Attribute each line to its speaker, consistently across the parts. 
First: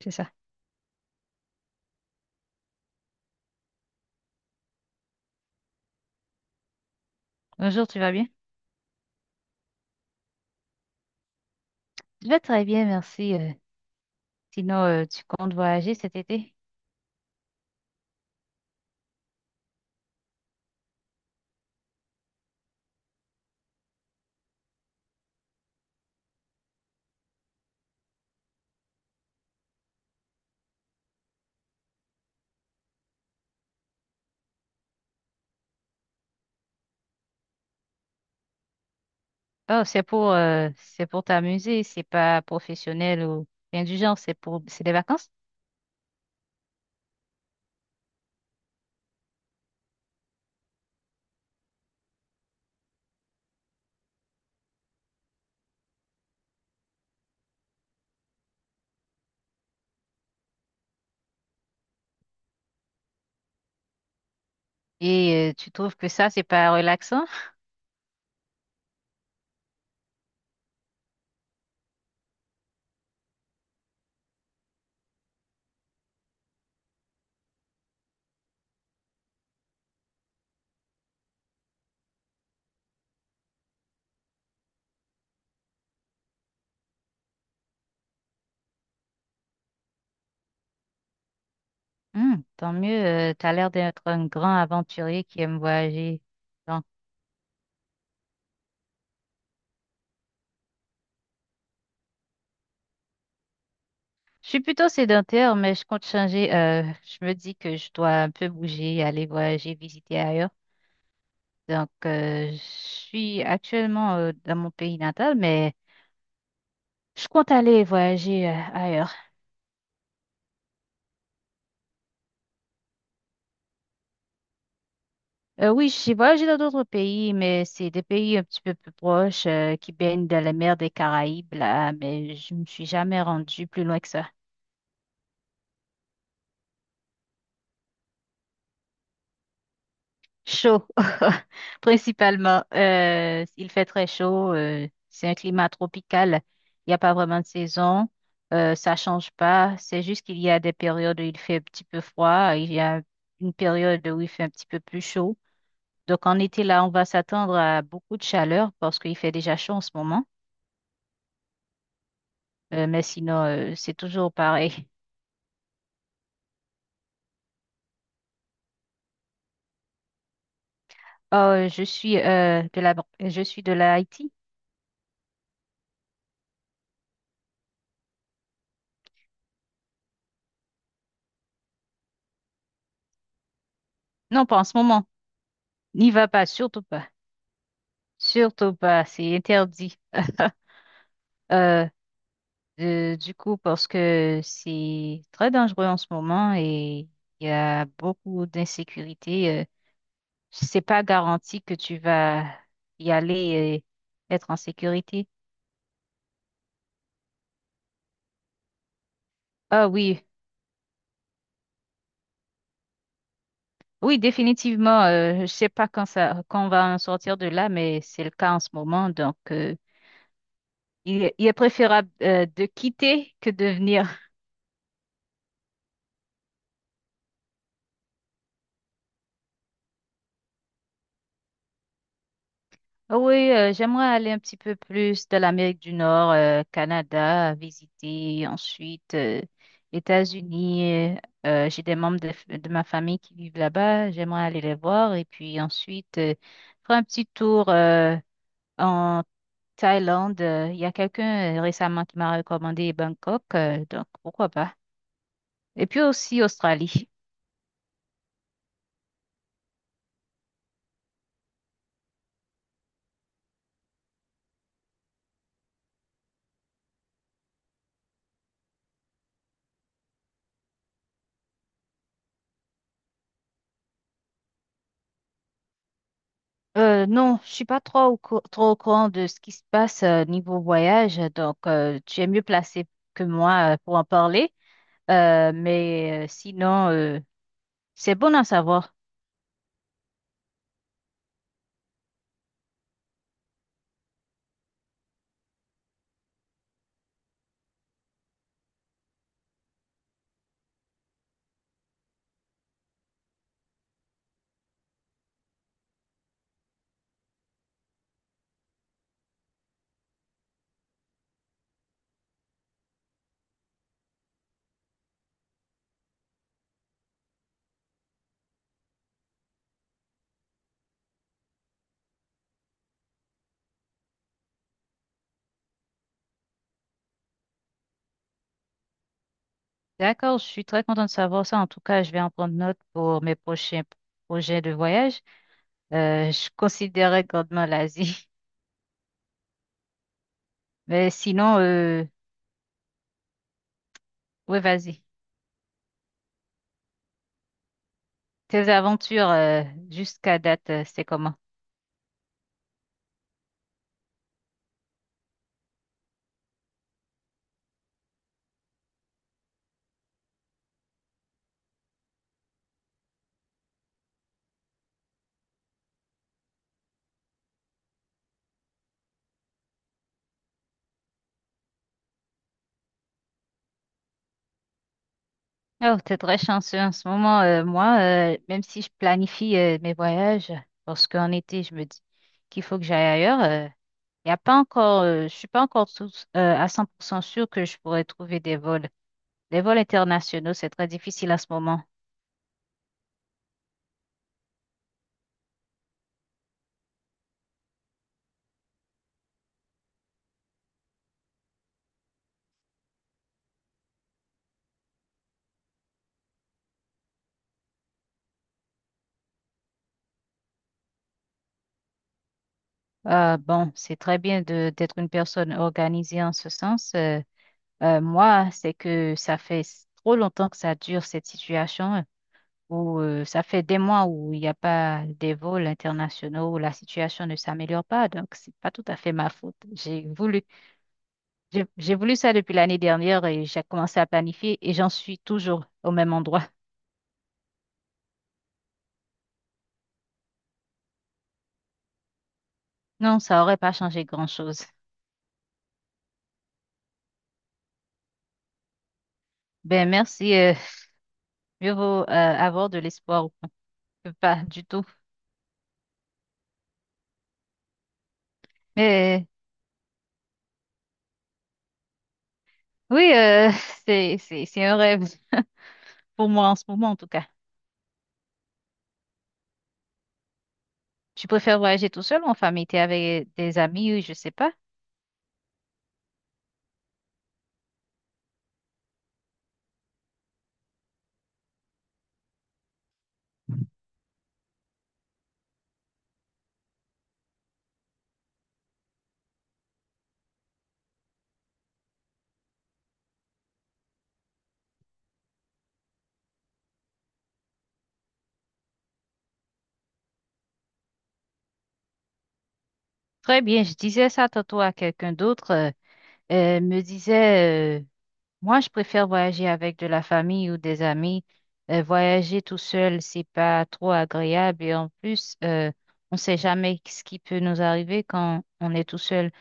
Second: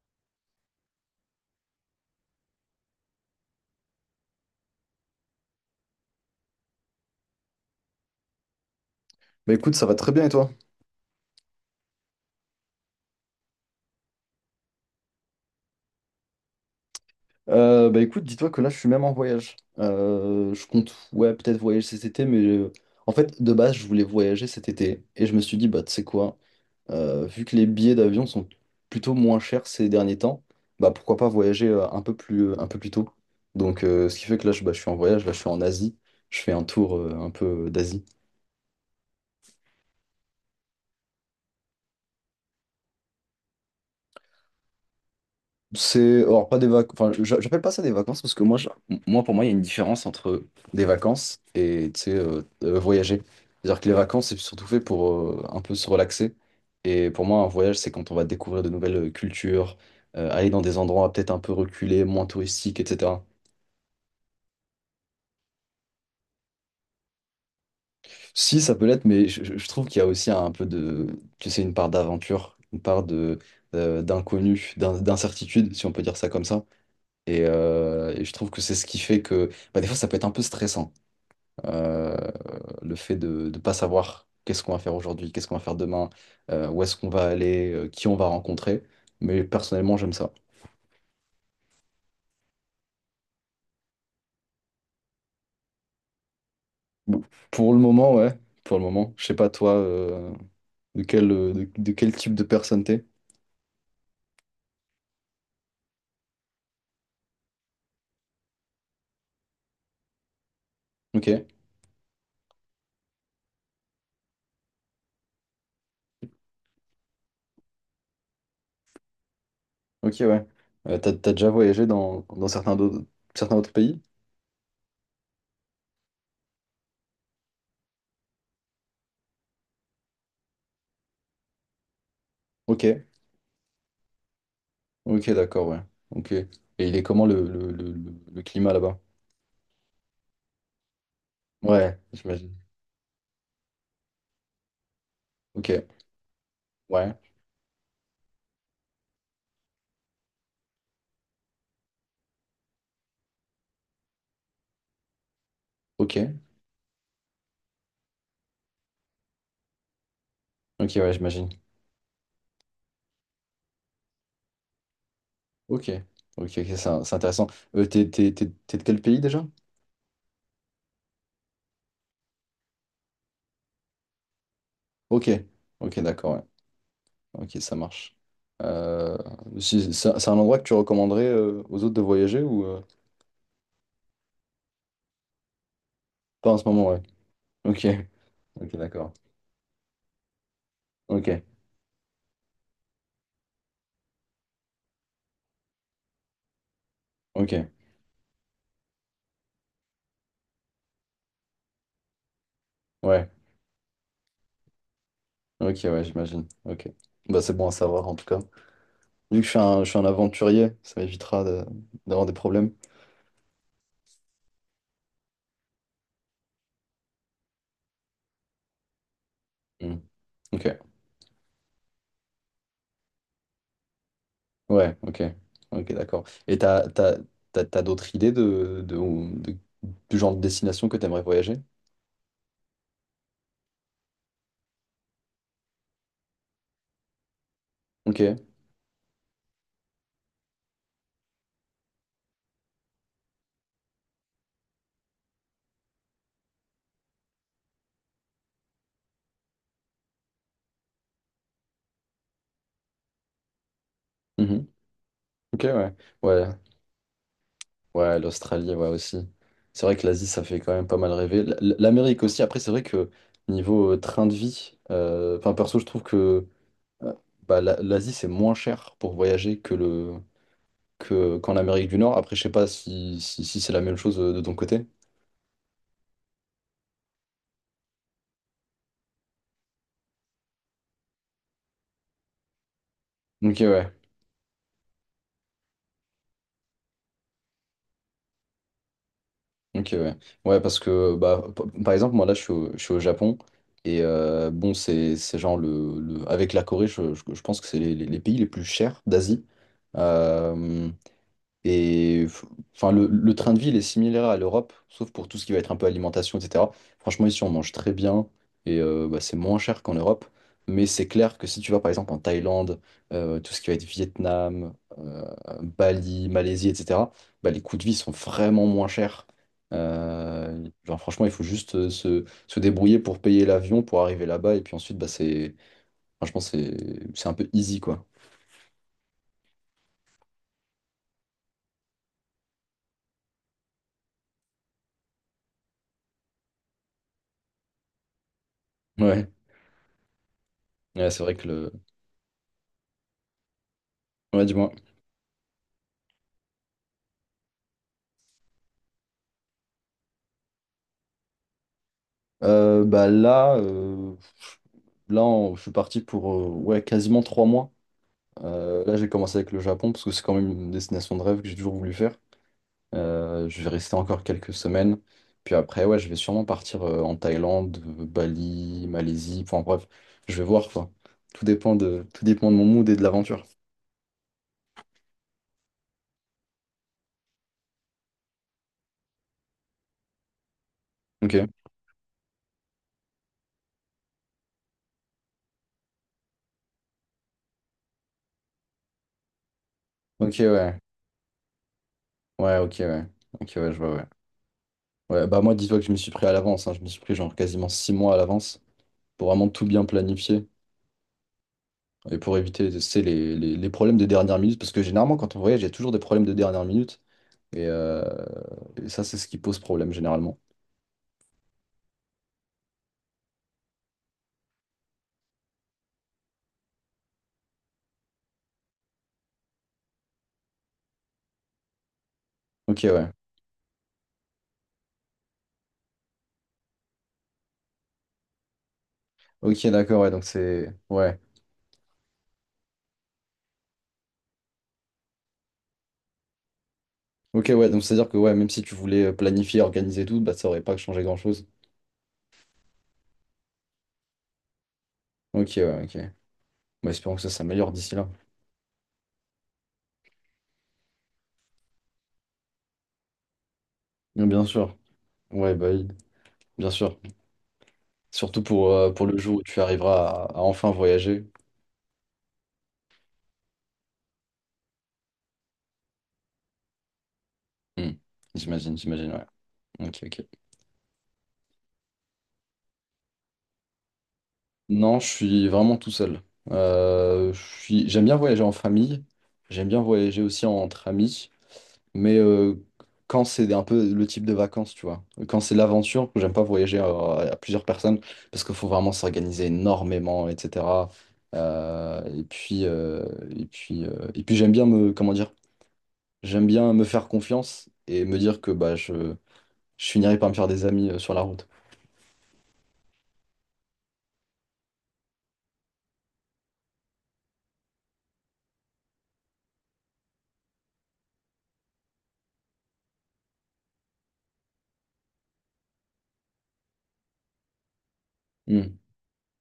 Speaker 1: C'est ça. Bonjour, tu vas bien?
Speaker 2: Bah écoute, ça va très bien et toi?
Speaker 1: Je vais très bien, merci. Sinon, tu comptes voyager cet été?
Speaker 2: Bah écoute, dis-toi que là je suis même en voyage. Je compte, ouais, peut-être voyager cet été, mais en fait, de base, je voulais voyager cet été et je me suis dit, bah tu sais quoi, vu que les billets d'avion sont plutôt moins chers ces derniers temps, bah pourquoi pas voyager un peu plus tôt. Donc, ce qui fait que là, je suis en voyage, là je suis en Asie, je fais un tour un peu d'Asie.
Speaker 1: Oh, c'est pour t'amuser, c'est pas professionnel ou rien du genre, c'est pour, c'est des vacances.
Speaker 2: Alors pas des vacances, enfin j'appelle pas ça des vacances parce que moi, pour moi il y a une différence entre des vacances et tu sais, voyager. C'est-à-dire que les vacances c'est surtout fait pour un peu se relaxer et pour moi un voyage c'est quand on va découvrir de nouvelles cultures, aller dans des endroits peut-être un peu reculés, moins touristiques, etc.
Speaker 1: Et tu trouves que ça, c'est pas relaxant?
Speaker 2: Si ça peut l'être, mais je trouve qu'il y a aussi un peu de, tu sais, une part d'aventure, une part de d'inconnu, d'incertitude si on peut dire ça comme ça. Et je trouve que c'est ce qui fait que bah, des fois ça peut être un peu stressant, euh, le fait de ne pas savoir qu'est-ce qu'on va faire aujourd'hui, qu'est-ce qu'on va faire demain, où est-ce qu'on va aller, qui on va rencontrer. Mais personnellement, j'aime ça.
Speaker 1: Hmm, tant mieux, t'as l'air d'être un grand aventurier qui aime voyager. Donc,
Speaker 2: Bon, pour le moment, ouais, pour le moment. Je sais pas toi, de quel type de personne t'es.
Speaker 1: je suis plutôt sédentaire, mais je compte changer. Je me dis que je dois un peu bouger, aller voyager, visiter ailleurs.
Speaker 2: Ok,
Speaker 1: Donc, je suis actuellement dans mon pays natal, mais je compte aller voyager ailleurs.
Speaker 2: ok, ouais. T'as, déjà voyagé dans certains, certains autres pays?
Speaker 1: Oui, j'ai voyagé dans d'autres pays, mais c'est des pays un petit peu plus proches qui baignent dans la mer des Caraïbes, là, mais je me
Speaker 2: Ok,
Speaker 1: suis jamais rendue plus loin que ça.
Speaker 2: ok, d'accord, ouais. Ok. Et il est comment le climat là-bas?
Speaker 1: Chaud,
Speaker 2: Ouais, j'imagine.
Speaker 1: principalement. Il fait très chaud. C'est un
Speaker 2: Ok,
Speaker 1: climat tropical. Il n'y a
Speaker 2: ouais,
Speaker 1: pas vraiment de saison. Ça change pas. C'est juste qu'il y a des périodes où il fait un petit peu froid. Il y a une période où il fait un petit peu plus chaud.
Speaker 2: ok,
Speaker 1: Donc en été, là, on va s'attendre à beaucoup de chaleur parce qu'il fait déjà chaud en ce moment.
Speaker 2: ok, ouais, j'imagine.
Speaker 1: Mais sinon, c'est toujours pareil.
Speaker 2: Ok, ok, ok, c'est intéressant. T'es, t'es de quel pays déjà?
Speaker 1: Oh, je suis je suis de la Haïti.
Speaker 2: Ok, ok, d'accord, ouais. Ok, ça marche. Euh, c'est un endroit que tu recommanderais, aux autres de voyager ou
Speaker 1: Non, pas en ce moment. N'y va pas,
Speaker 2: pas en ce
Speaker 1: surtout
Speaker 2: moment, ouais.
Speaker 1: pas.
Speaker 2: Ok,
Speaker 1: Surtout
Speaker 2: ok,
Speaker 1: pas,
Speaker 2: d'accord.
Speaker 1: c'est interdit.
Speaker 2: Ok,
Speaker 1: Euh, du coup, parce que c'est très dangereux en ce moment et il y
Speaker 2: ok,
Speaker 1: a beaucoup d'insécurité. C'est pas garanti que tu vas y
Speaker 2: ouais,
Speaker 1: aller et être en sécurité.
Speaker 2: ok, ouais, j'imagine. Ok, bah c'est bon à savoir en tout cas. Vu que
Speaker 1: Ah
Speaker 2: je suis un
Speaker 1: oui,
Speaker 2: aventurier, ça m'évitera d'avoir des problèmes.
Speaker 1: oui, définitivement. Je ne sais pas quand ça, quand on va en sortir de là, mais c'est le cas en ce moment. Donc,
Speaker 2: Hmm. Ok.
Speaker 1: il est préférable de quitter que de venir.
Speaker 2: Ouais, ok. Ok, d'accord. Et t'as d'autres idées de- du genre de destination que t'aimerais voyager?
Speaker 1: Oui, j'aimerais aller un petit peu plus de l'Amérique du Nord, Canada, visiter
Speaker 2: Ok.
Speaker 1: ensuite États-Unis. J'ai des membres de, de ma famille qui vivent là-bas. J'aimerais aller les voir et puis ensuite faire un petit tour Thaïlande, il y a quelqu'un récemment qui m'a recommandé Bangkok, donc pourquoi
Speaker 2: Mhm.
Speaker 1: pas.
Speaker 2: Ok,
Speaker 1: Et
Speaker 2: ouais.
Speaker 1: puis aussi
Speaker 2: Ouais,
Speaker 1: Australie.
Speaker 2: ouais, l'Australie, ouais, aussi. C'est vrai que l'Asie, ça fait quand même pas mal rêver. L'Amérique aussi, après, c'est vrai que niveau, train de vie, enfin, perso, je trouve que, euh, bah, l'Asie, c'est moins cher pour voyager qu'en Amérique du Nord. Après, je sais pas si c'est la même chose, de ton côté.
Speaker 1: Non, je suis pas trop trop au courant de ce qui se passe niveau voyage, donc tu es mieux placé que
Speaker 2: Ok,
Speaker 1: moi
Speaker 2: ouais.
Speaker 1: pour en parler. Mais sinon, c'est bon à savoir.
Speaker 2: Ok, ouais. Ouais, parce que, bah, par exemple, moi, là, je suis au Japon. Et bon, c'est genre avec la Corée, je pense que c'est les pays les plus chers d'Asie. Euh, et f- enfin, le train de vie, il est similaire à l'Europe, sauf pour tout ce qui va être un peu alimentation, etc. Franchement, ici, on mange très bien et, bah, c'est moins cher qu'en Europe. Mais c'est clair que si tu vas par exemple en Thaïlande, tout ce qui va être Vietnam, euh, Bali, Malaisie, etc., bah, les coûts de vie sont vraiment moins chers. Genre, franchement, il faut juste, se débrouiller pour payer l'avion, pour arriver là-bas. Et puis ensuite, bah, franchement, c'est un peu easy, quoi.
Speaker 1: D'accord, je suis très contente de savoir ça. En tout cas, je vais en prendre note pour mes prochains projets de voyage. Je considérais grandement l'Asie.
Speaker 2: Ouais, ouais,
Speaker 1: Mais
Speaker 2: c'est vrai
Speaker 1: sinon, euh,
Speaker 2: Ouais,
Speaker 1: oui,
Speaker 2: dis-moi.
Speaker 1: vas-y. Tes aventures jusqu'à date, c'est comment?
Speaker 2: Bah là, là je suis parti pour, ouais, quasiment 3 mois. Là, j'ai commencé avec le Japon parce que c'est quand même une destination de rêve que j'ai toujours voulu faire. Je vais rester encore quelques semaines. Puis après, ouais, je vais sûrement partir, en Thaïlande, Bali, Malaisie. Enfin bref, je vais voir quoi. Tout dépend de mon mood et de l'aventure.
Speaker 1: Oh, t'es très chanceux en ce moment. Moi, même si je planifie mes voyages, parce qu'en
Speaker 2: Ok.
Speaker 1: été, je me dis qu'il faut que j'aille ailleurs, y a pas encore, je suis pas encore à 100% sûre que je pourrais trouver des vols. Les vols
Speaker 2: Ok,
Speaker 1: internationaux, c'est
Speaker 2: ouais.
Speaker 1: très difficile en ce moment.
Speaker 2: Ouais, ok, ouais. Ok, ouais, je vois, ouais. Ouais, bah moi, dis-toi que je m'y suis pris à l'avance, hein. Je m'y suis pris genre quasiment 6 mois à l'avance pour vraiment tout bien planifier. Et pour éviter, c'est les problèmes de dernière minute, parce que généralement, quand on voyage, il y a toujours des problèmes de dernière minute. Et, euh, et ça, c'est ce qui pose problème, généralement.
Speaker 1: Bon, c'est très bien de d'être une personne organisée en ce sens. Moi, c'est que ça fait trop longtemps que ça dure, cette situation,
Speaker 2: Ok,
Speaker 1: où
Speaker 2: ouais.
Speaker 1: ça fait des mois où il n'y a pas des vols internationaux, où la situation ne s'améliore pas. Donc, c'est pas tout à fait ma faute.
Speaker 2: Ok, d'accord,
Speaker 1: J'ai
Speaker 2: ouais. Donc,
Speaker 1: voulu,
Speaker 2: c'est. Ouais.
Speaker 1: j'ai voulu ça depuis l'année dernière et j'ai commencé à planifier et j'en suis toujours au même endroit.
Speaker 2: Ok, ouais. Donc, c'est-à-dire que, ouais, même si tu voulais, planifier, organiser tout, bah, ça aurait pas changé grand-chose.
Speaker 1: Non, ça aurait pas changé grand-chose.
Speaker 2: Ok, ouais, ok. Bah, espérons que ça s'améliore d'ici là.
Speaker 1: Ben, merci. Mieux vaut avoir de l'espoir que
Speaker 2: Mais
Speaker 1: pas
Speaker 2: bien
Speaker 1: du
Speaker 2: sûr.
Speaker 1: tout.
Speaker 2: Ouais, bah, oui, bien sûr. Surtout pour, pour le
Speaker 1: Mais
Speaker 2: jour où tu arriveras à enfin voyager.
Speaker 1: oui, c'est un rêve pour moi en ce moment, en tout cas.
Speaker 2: Hmm. J'imagine, j'imagine, ouais. Ok, ok.
Speaker 1: Tu préfères voyager tout seul ou en famille? T'es avec des amis, je sais pas.
Speaker 2: Non, je suis vraiment tout seul. J'aime bien voyager en famille, j'aime bien voyager aussi entre amis, mais quand c'est un peu le type de vacances, tu vois. Quand c'est l'aventure, j'aime pas voyager à plusieurs personnes parce qu'il faut vraiment s'organiser énormément, etc. Euh, et puis, euh, et puis j'aime bien comment dire, j'aime bien me faire confiance et me dire que bah, je finirai par me faire des amis, sur la route.
Speaker 1: Très bien, je disais ça tantôt à quelqu'un d'autre. Me disait, moi, je préfère voyager avec de la famille ou des amis. Voyager tout seul, c'est pas trop agréable. Et en plus, on sait jamais ce qui peut nous arriver quand on
Speaker 2: Hmm.
Speaker 1: est tout seul.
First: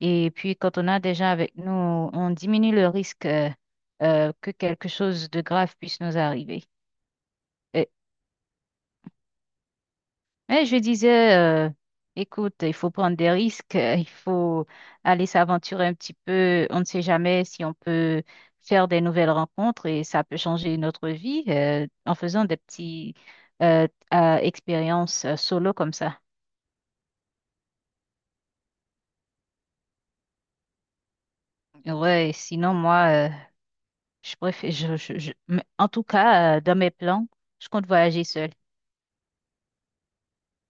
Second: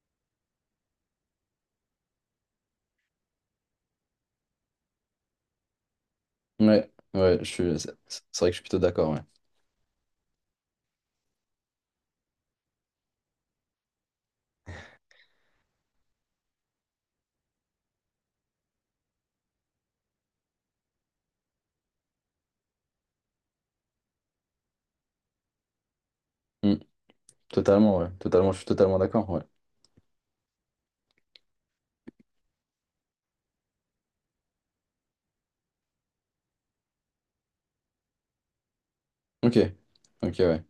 Speaker 1: Et puis, quand on a des gens avec nous, on diminue le risque, que quelque chose de grave puisse nous arriver.
Speaker 2: Ouais, ouais,
Speaker 1: Euh,
Speaker 2: c'est vrai que je suis plutôt d'accord, ouais.
Speaker 1: Mais je disais, écoute, il faut prendre des risques, il faut aller s'aventurer un petit peu. On ne sait jamais si on peut faire des nouvelles rencontres et ça peut changer notre vie en faisant des petits euh, expériences solo comme ça.
Speaker 2: Mmh. Totalement, ouais. Totalement, je suis totalement d'accord, ouais.
Speaker 1: Ouais, sinon moi, je préfère, mais en tout cas, dans mes plans, je compte voyager seule.
Speaker 2: Ok. Ok, ouais.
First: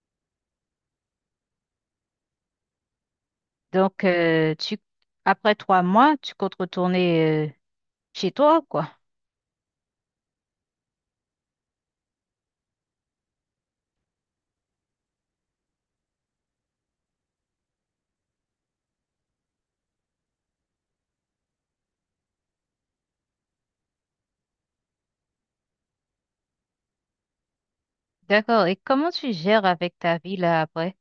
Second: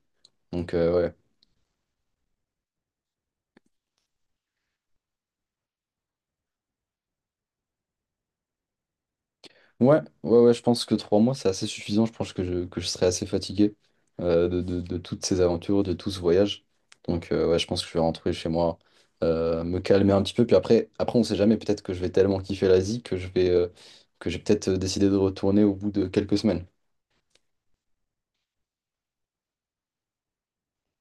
Speaker 2: Donc, ouais.
Speaker 1: Donc, tu, après trois mois, tu comptes retourner chez toi, quoi.
Speaker 2: Ouais, ouais, ouais, je pense que 3 mois, c'est assez suffisant. Je pense que que je serai assez fatigué, de toutes ces aventures, de tout ce voyage. Donc, ouais, je pense que je vais rentrer chez moi, me calmer un petit peu. Puis après, après on sait jamais, peut-être que je vais tellement kiffer l'Asie que que j'ai peut-être, décidé de retourner au bout de quelques semaines.
Speaker 1: D'accord. Et comment tu gères avec ta vie là après?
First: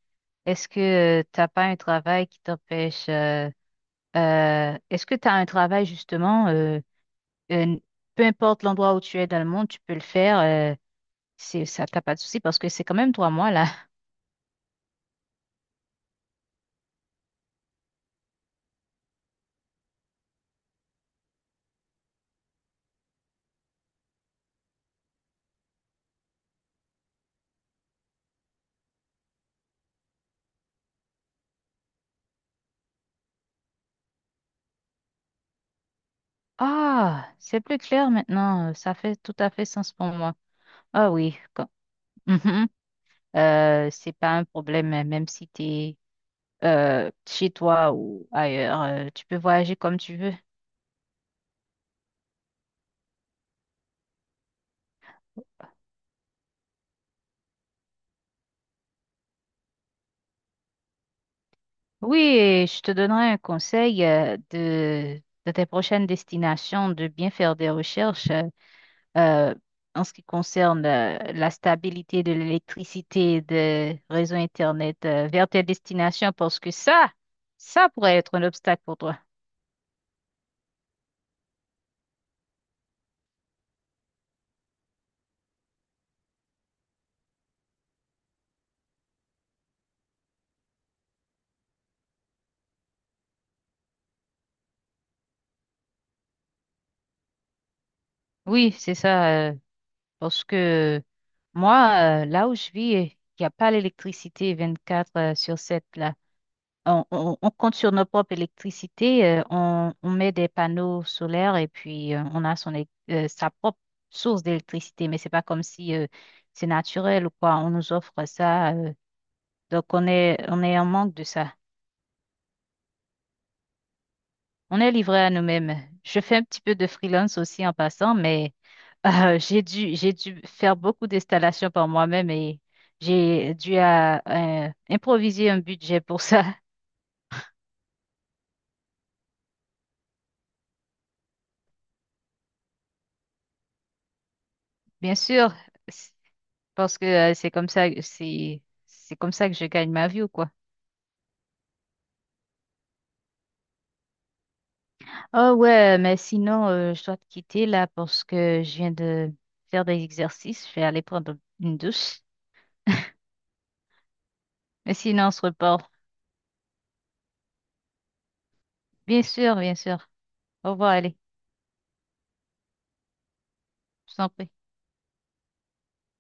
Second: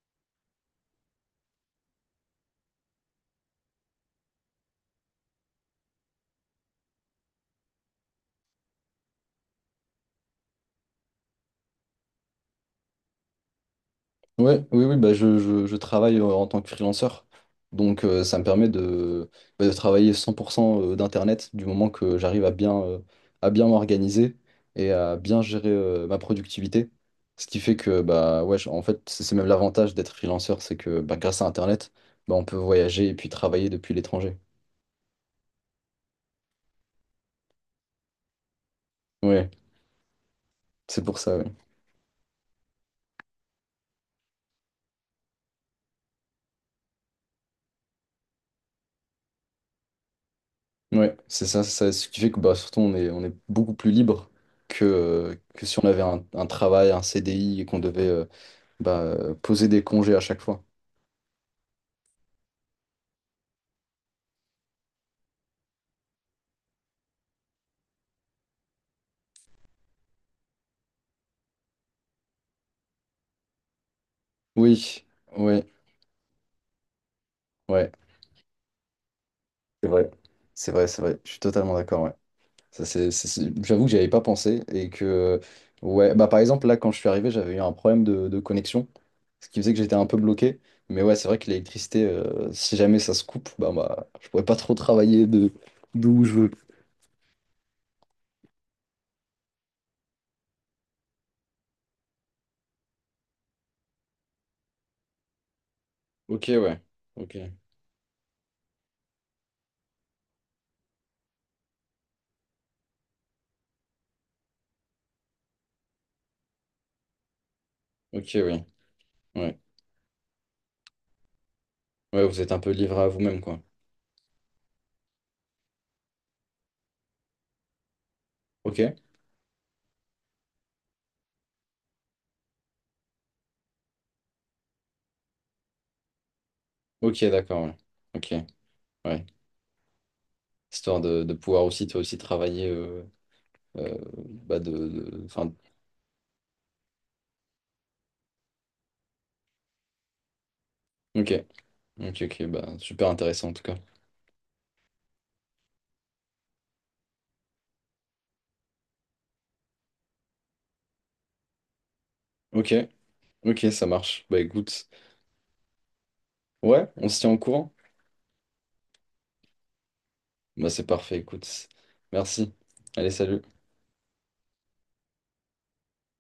Speaker 1: Est-ce que tu t'as pas un travail qui t'empêche est-ce que tu as un travail justement euh, peu importe l'endroit où tu es dans le monde, tu peux le faire c'est ça t'as pas de souci parce que c'est quand même trois mois là.
Speaker 2: Ouais, oui, oui, bah je travaille, en tant que freelanceur. Donc, ça me permet de travailler 100%, d'Internet du moment que j'arrive à bien m'organiser et à bien gérer, ma productivité. Ce qui fait que, bah, ouais, en fait, c'est même l'avantage d'être freelanceur, c'est que bah, grâce à Internet, bah, on peut voyager et puis travailler depuis l'étranger.
Speaker 1: Ah, c'est plus clair maintenant. Ça fait tout
Speaker 2: Ouais,
Speaker 1: à fait sens pour moi.
Speaker 2: c'est
Speaker 1: Ah
Speaker 2: pour ça,
Speaker 1: oui,
Speaker 2: ouais.
Speaker 1: quand- Mhm. C'est pas un problème, hein, même si tu es chez toi ou ailleurs, tu peux voyager comme tu veux.
Speaker 2: Ouais, c'est ça, c'est ça. Ce qui fait que bah, surtout on est beaucoup plus libre que si on avait un travail, un CDI et qu'on devait, bah, poser des congés à chaque fois.
Speaker 1: Oui, et je te donnerai un conseil de tes prochaines destinations, de bien faire des recherches euh, en ce qui concerne la stabilité de l'électricité des réseaux Internet
Speaker 2: Oui,
Speaker 1: vers
Speaker 2: oui,
Speaker 1: tes destinations, parce que ça
Speaker 2: ouais,
Speaker 1: pourrait être un obstacle pour toi.
Speaker 2: c'est vrai. C'est vrai, c'est vrai. Je suis totalement d'accord, ouais. Ça, c'est- J'avoue que j'y avais pas pensé et que, ouais, bah par exemple, là, quand je suis arrivé, j'avais eu un problème de connexion, ce qui faisait que j'étais un peu bloqué. Mais ouais, c'est vrai que l'électricité, si jamais ça se coupe, bah je pourrais pas trop travailler de d'où je veux.
Speaker 1: Oui, c'est ça, parce que moi, là où je vis, il n'y a pas l'électricité 24 sur 7 là.
Speaker 2: Ok, ouais.
Speaker 1: On,
Speaker 2: Ok,
Speaker 1: on- on compte sur notre propre électricité, on met des panneaux solaires et puis on a sa propre source d'électricité, mais c'est pas comme si c'est naturel ou quoi, on nous offre
Speaker 2: ok, oui.
Speaker 1: ça.
Speaker 2: Ouais.
Speaker 1: Donc on est en manque de ça.
Speaker 2: Ouais, vous êtes un peu livré à vous-même, quoi.
Speaker 1: On est livré à nous-mêmes. Je fais un petit peu de freelance aussi en passant, mais
Speaker 2: Ok,
Speaker 1: j'ai dû faire beaucoup d'installations par moi-même et j'ai dû à, improviser un budget pour ça.
Speaker 2: ok, d'accord, ouais. Ok, ouais. Histoire de pouvoir aussi toi aussi travailler, euh, bah
Speaker 1: Bien
Speaker 2: enfin.
Speaker 1: sûr. Parce que c'est comme ça, c'est comme ça que je gagne ma vie ou quoi.
Speaker 2: Ok, ok, ok, bah super intéressant en tout cas.
Speaker 1: Oh ouais, mais sinon, je dois te quitter là parce que je viens de faire des exercices. Je vais aller prendre une douche.
Speaker 2: Ok, ok, ça marche, bah écoute.
Speaker 1: Mais sinon, on se reparle.
Speaker 2: Ouais, on se tient au courant.
Speaker 1: Bien sûr, bien sûr.
Speaker 2: Bah
Speaker 1: Au
Speaker 2: c'est
Speaker 1: revoir, allez.
Speaker 2: parfait, écoute. Merci. Allez, salut.
Speaker 1: Je t'en prie.